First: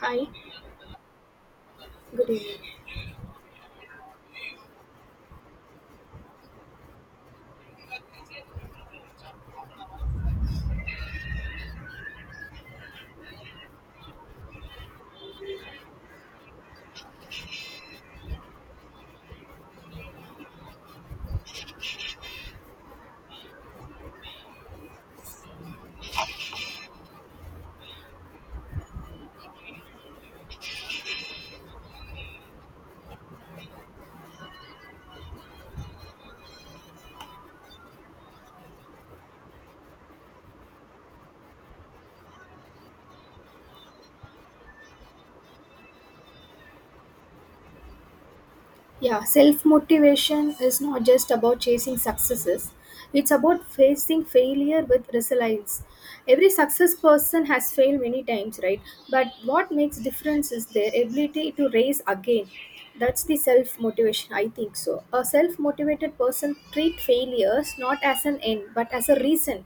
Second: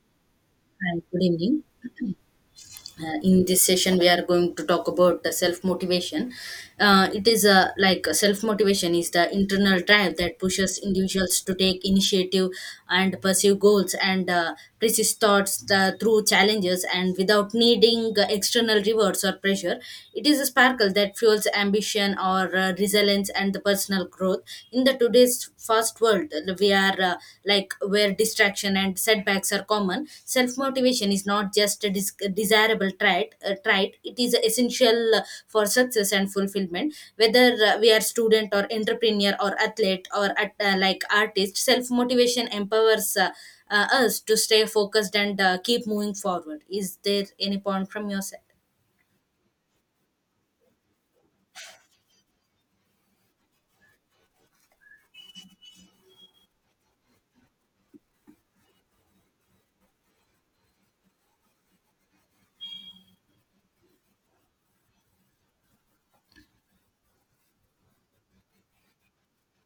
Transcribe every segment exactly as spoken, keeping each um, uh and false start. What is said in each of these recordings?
Hi, Hi, good evening. good evening. Uh, in this session, we are going to talk about the self motivation. Uh, it is a, like, self motivation is the internal drive that pushes individuals to take initiative and pursue goals, and uh, persist thoughts uh, through challenges and without needing uh, external rewards or pressure. It is a sparkle that fuels ambition or uh, resilience and the personal growth. In the today's fast fast world, uh, we are, uh, like, where distraction and setbacks are common. Self motivation is not just a dis- desirable trait uh, trait it is essential, uh, for success and fulfillment, whether uh, we are student or entrepreneur or athlete or at, uh, like artist. Self motivation empowers uh, uh, us to stay focused and uh, keep moving forward. Is there any point from your side? Yeah, self motivation is not just about chasing successes, it's about facing failure with resilience. Every success person has failed many times, right? But what makes difference is their ability to raise again. That's the self motivation, I think so. A self motivated person treat failures not as an end but as a reason.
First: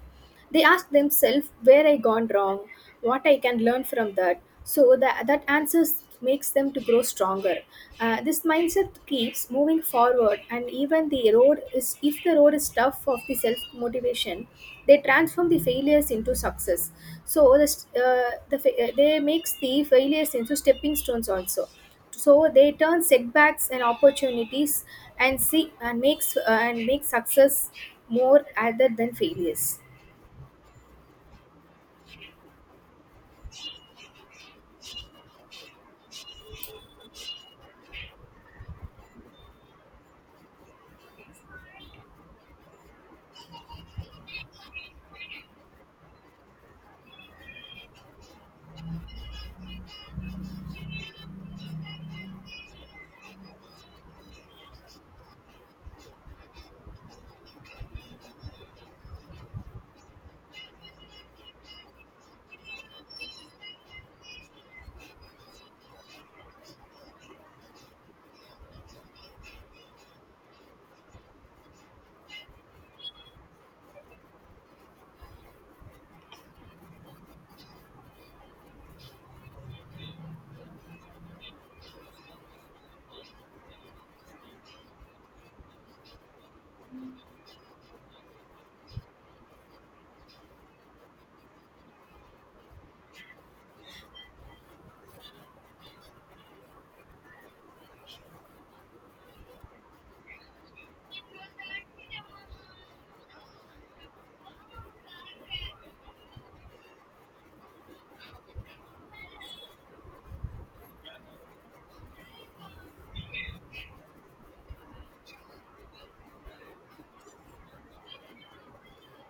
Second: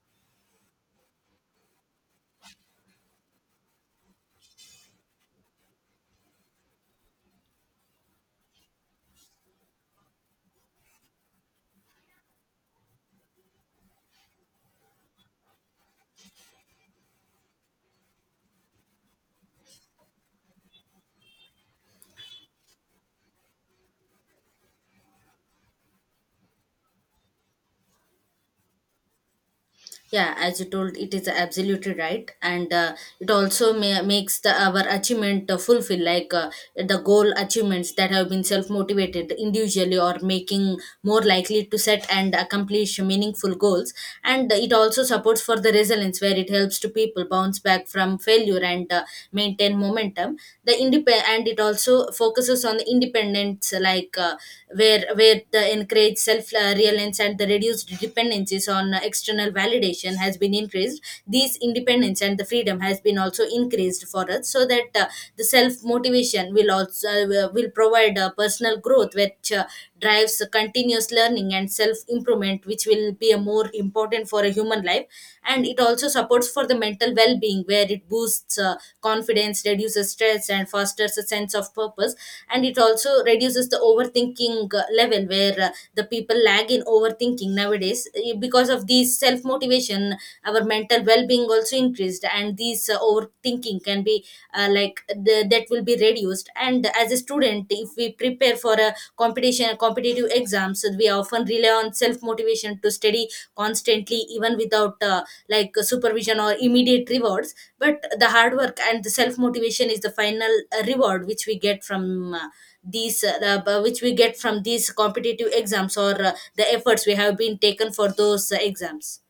They ask themselves where I gone wrong, what I can learn from that. So that, that answers makes them to grow stronger. Uh, this mindset keeps moving forward and even the road is if the road is tough of the self motivation, they transform the failures into success. So the, st- uh, the fa- uh, they makes the failures into stepping stones also, so they turn setbacks and opportunities and see and makes uh, and make success more rather than failures. Yeah, as you told, it is absolutely right, and uh, it also may makes the our achievement uh, fulfill, like, uh, the goal achievements that have been self motivated individually or making more likely to set and accomplish meaningful goals, and it also supports for the resilience where it helps to people bounce back from failure and uh, maintain momentum. The independent, and it also focuses on the independence, like, uh, where where the encourage self uh, reliance and the reduced dependencies on uh, external validation has been increased. These independence and the freedom has been also increased for us, so that uh, the self motivation will also, uh, will provide uh, personal growth, which uh, drives continuous learning and self improvement, which will be a more important for a human life. And it also supports for the mental well-being, where it boosts uh, confidence, reduces stress, and fosters a sense of purpose. And it also reduces the overthinking uh, level, where uh, the people lag in overthinking nowadays. Eh, because of these self-motivation, our mental well-being also increased, and these uh, overthinking can be, uh, like, the, that will be reduced. And as a student, if we prepare for a competition, a competitive exams, so we often rely on self-motivation to study constantly, even without uh, like supervision or immediate rewards. But the hard work and the self-motivation is the final uh, reward which we get from, uh, these, uh, uh, which we get from these competitive exams, or uh, the efforts we have been taken for those uh, exams.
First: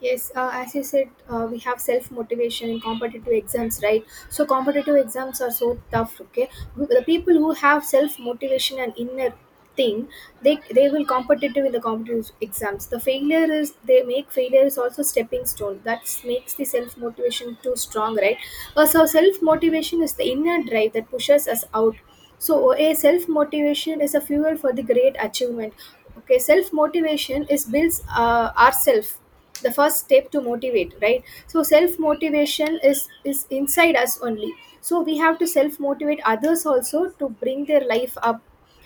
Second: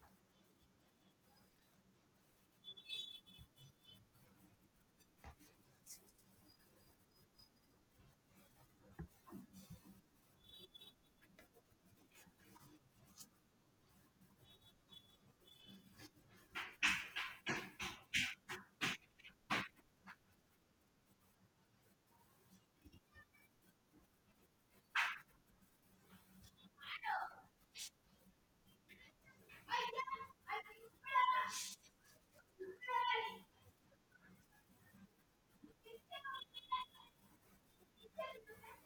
Yes, uh, as you said, uh, we have self motivation in competitive exams, right? So competitive exams are so tough. Okay, the people who have self motivation and inner thing, they they will competitive in the competitive exams. The failure is they make failure is also stepping stone. That makes the self motivation too strong, right? Uh, so self motivation is the inner drive that pushes us out. So a self motivation is a fuel for the great achievement. Okay, self motivation is builds uh, ourself, the first step to motivate, right? So self motivation is is inside us only, so we have to self motivate others also to bring their life up,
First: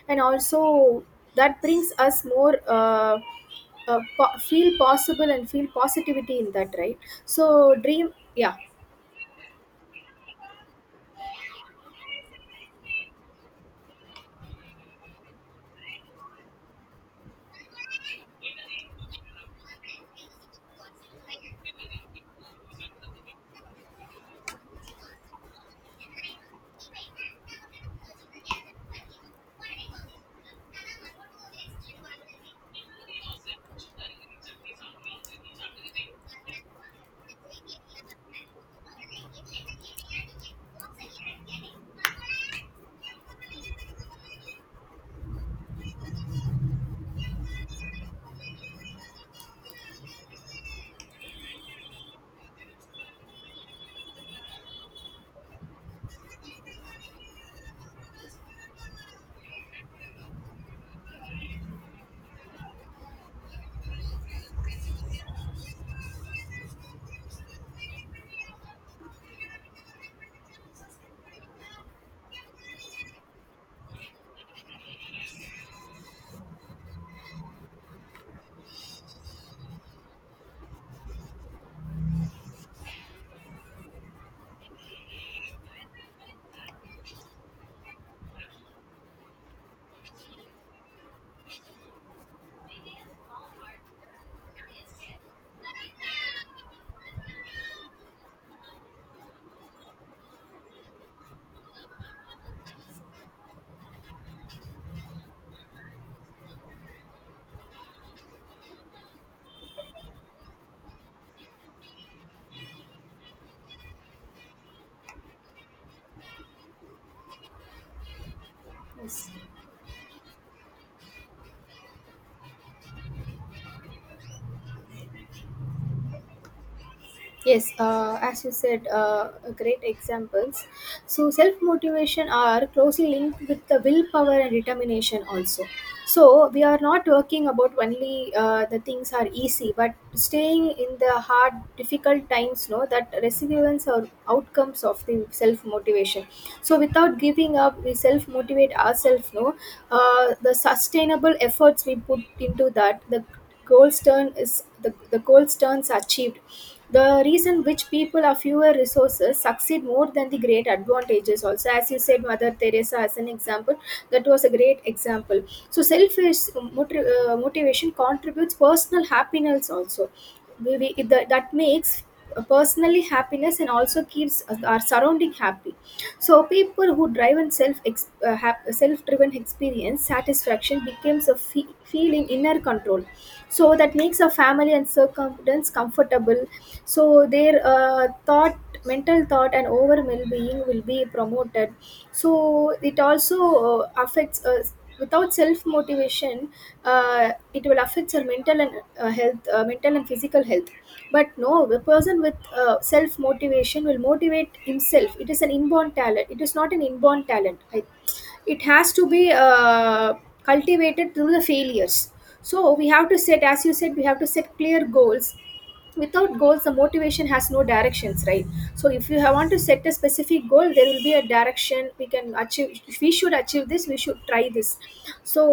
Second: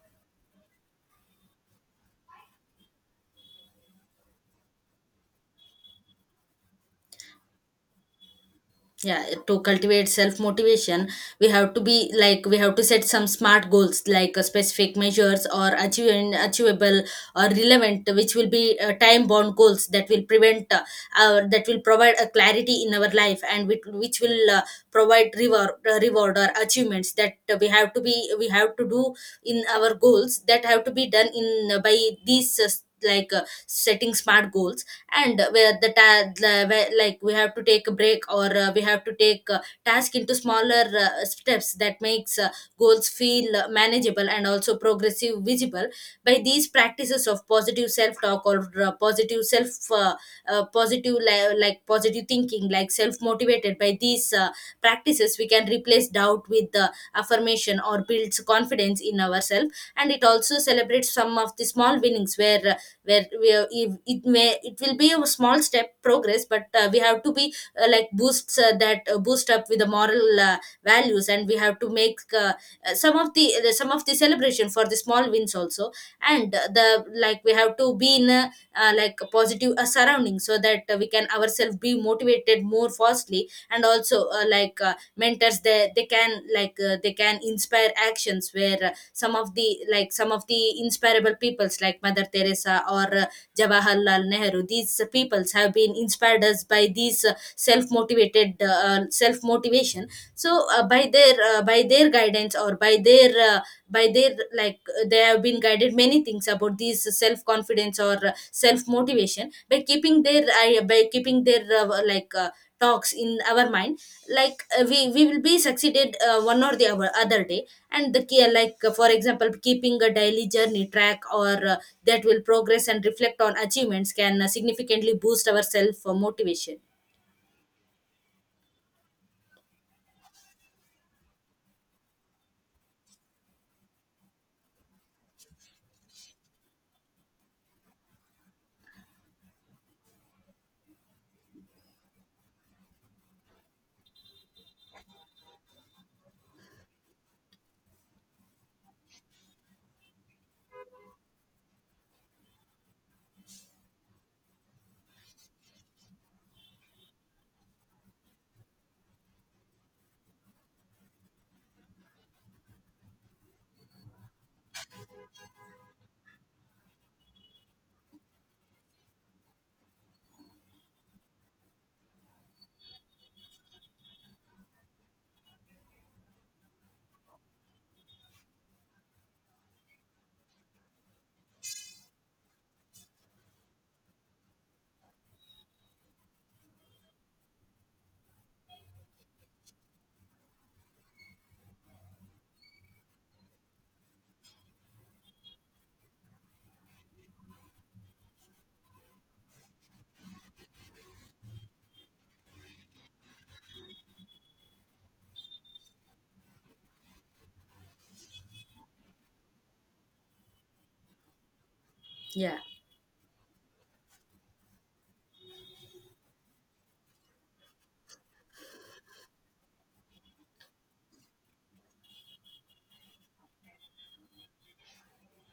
and also that brings us more uh, uh, po- feel possible and feel positivity in that, right? So dream. Yeah. Yeah. To cultivate self motivation, we have to be, like, we have to set some smart goals, like uh, specific measures or achieving achievable or relevant, which will be uh, time bound goals that will prevent, uh, our, that will provide a clarity in our life, and which, which will uh, provide reward, uh, reward or achievements that uh, we have to be, we have to do in our goals that have to be done in, uh, by these, uh, like, uh, setting smart goals. And where the, ta- the where, like, we have to take a break, or uh, we have to take uh, task into smaller uh, steps that makes uh, goals feel uh, manageable and also progressive visible. By these practices of positive self talk, or uh, positive self, uh, uh, positive li- like positive thinking, like self motivated, by these uh, practices we can replace doubt with uh, affirmation, or builds confidence in ourselves. And it also celebrates some of the small winnings, where uh, where we are, if it may, it will be a small step progress, but uh, we have to be, uh, like, boosts, uh, that, uh, boost up with the moral uh, values. And we have to make uh, uh, some of the, uh, some of the celebration for the small wins also. And uh, the, like, we have to be in a, uh, like, a positive, uh, surrounding, so that uh, we can ourselves be motivated more fastly. And also uh, like, uh, mentors, they they can, like, uh, they can inspire actions, where some of the, like, some of the inspirable peoples, like Mother Teresa, or uh, Jawaharlal Nehru, these, uh, peoples have been inspired us by these uh, self-motivated, uh, uh, self-motivation. So uh, by their, uh, by their guidance, or by their, uh, by their, like, uh, they have been guided many things about these self-confidence or uh, self-motivation, by keeping their I, by keeping their, uh, like, uh, talks in our mind, like uh, we we will be succeeded uh, one or the other other day. And the key, like uh, for Yes. example, keeping a daily journey track, or uh, that will progress and reflect on achievements can uh, significantly boost our self uh, motivation. Yes, uh, as you said, uh, great examples. So, self motivation are closely linked with the willpower and determination also. So, we are not talking about only uh, the things are easy, but staying in the hard, difficult times, no, that resilience or outcomes of the self motivation. So, without giving up, we self motivate ourselves, no, uh, the sustainable efforts we put into that, the gold stern is the, the gold sterns achieved, the reason which people of fewer resources succeed more than the great advantages, also as you said mother teresa as an example. That was a great example. So selfish moti- uh, motivation contributes personal happiness also. We, we, that, that makes uh, personally happiness and also keeps our surrounding happy. So people who drive and self ex- uh, hap- self-driven experience satisfaction becomes a fe- feeling inner control, so that makes a family and circumstance comfortable. So their uh, thought mental thought and overall well-being will be promoted. So it also uh, affects us. Without self motivation, uh, it will affect your mental and uh, health uh, mental and physical health. But no, the person with uh, self motivation will motivate himself. It is an inborn talent. It is not an inborn talent, I, it has to be uh, cultivated through the failures. Yeah. So we have to set, as you said, we have to set clear goals. Without goals the motivation has no directions, right? So if you have want to set a specific goal there will be a direction we can achieve. If we should achieve this we should try this. So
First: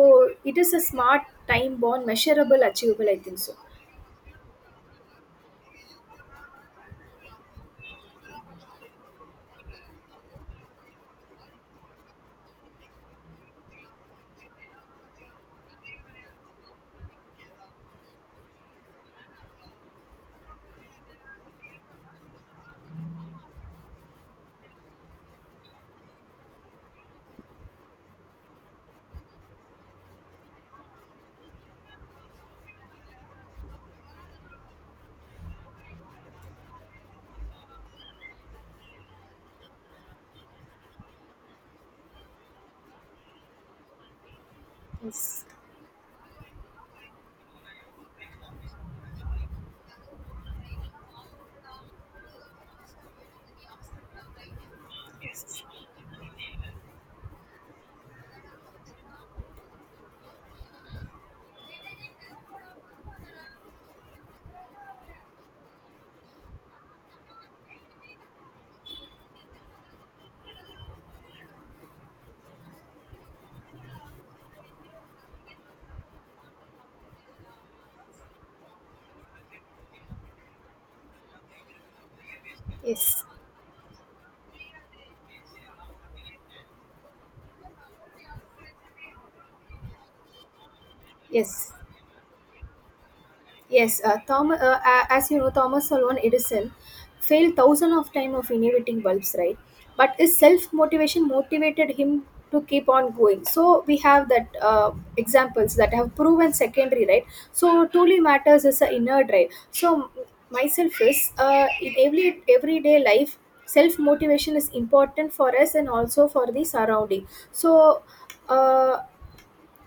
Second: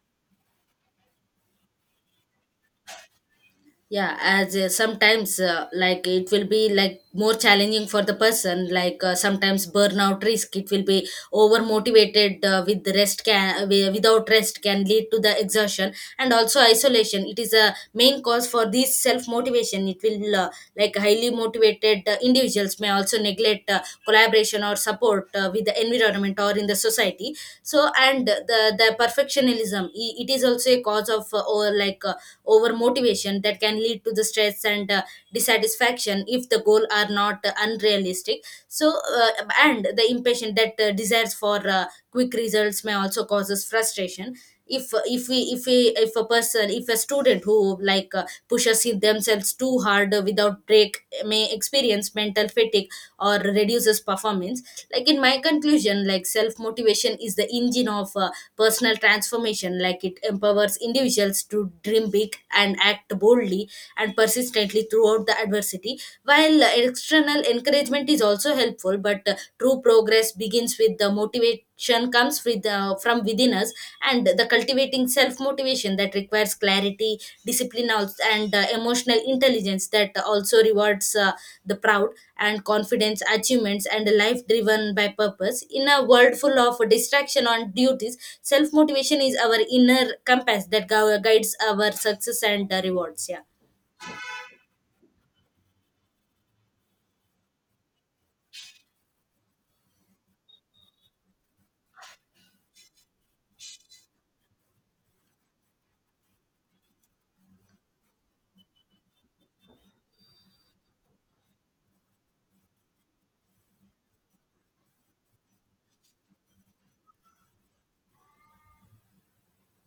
it is a smart time bound measurable achievable, I think so. Yeah, as uh, sometimes uh, like, it will be like more challenging for the person, like uh, sometimes burnout risk, it will be over motivated uh, with the rest can, wi- without rest can lead to the exhaustion and also isolation. It is a main cause for this self motivation. It will, uh, like, highly motivated uh, individuals may also neglect uh, collaboration or support uh, with the environment or in the society. So, and the the perfectionism, i- it is also a cause of, uh, or like, uh, over motivation that can lead to the stress and uh, dissatisfaction if the goal are not uh, unrealistic. So uh, and the impatient that uh, desires for uh, quick results may also causes frustration. if if we Yes. if we if a person if a student who, like uh, pushes it themselves too hard uh, without break, may experience mental fatigue or reduces performance. Like, in my conclusion, like, self motivation is the engine of uh, personal transformation. Like, it empowers individuals to dream big and act boldly and persistently throughout the adversity. While uh, external encouragement is also helpful, but uh, true progress begins with the motivation, comes with uh, from within us. And the cultivating self motivation that requires clarity, discipline, als- and uh, emotional intelligence, that also rewards uh, the proud and confidence, Yes. achievements, and a life driven by purpose. In a world full of distraction on duties, self motivation is our inner compass that gu- guides Yes, our success and uh, rewards. Yeah, Yes, uh, Thom- uh, a- as you know, Thomas Alva Edison failed thousands of times of innovating bulbs, right? But his self-motivation motivated him to keep on going. So we have that uh, examples that have proven secondary, right? So truly matters is the inner drive. So m- myself is uh, in every everyday life, self-motivation is important for us and also for the surrounding. So uh,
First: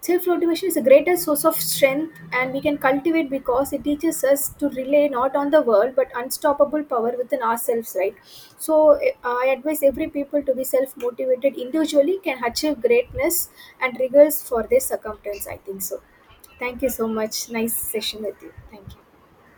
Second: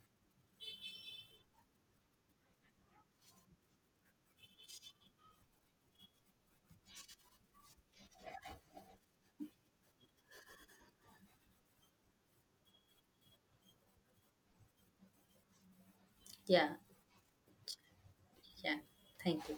Self motivation is the greatest source of strength, and we can cultivate because it teaches us to rely not on the world but unstoppable power within ourselves, right? So, eh, I advise every people to be self motivated individually, can achieve greatness and rigors for their circumstance. I think so. yeah, Thank you so much. Nice session with you. yeah. Thank you. Thank you.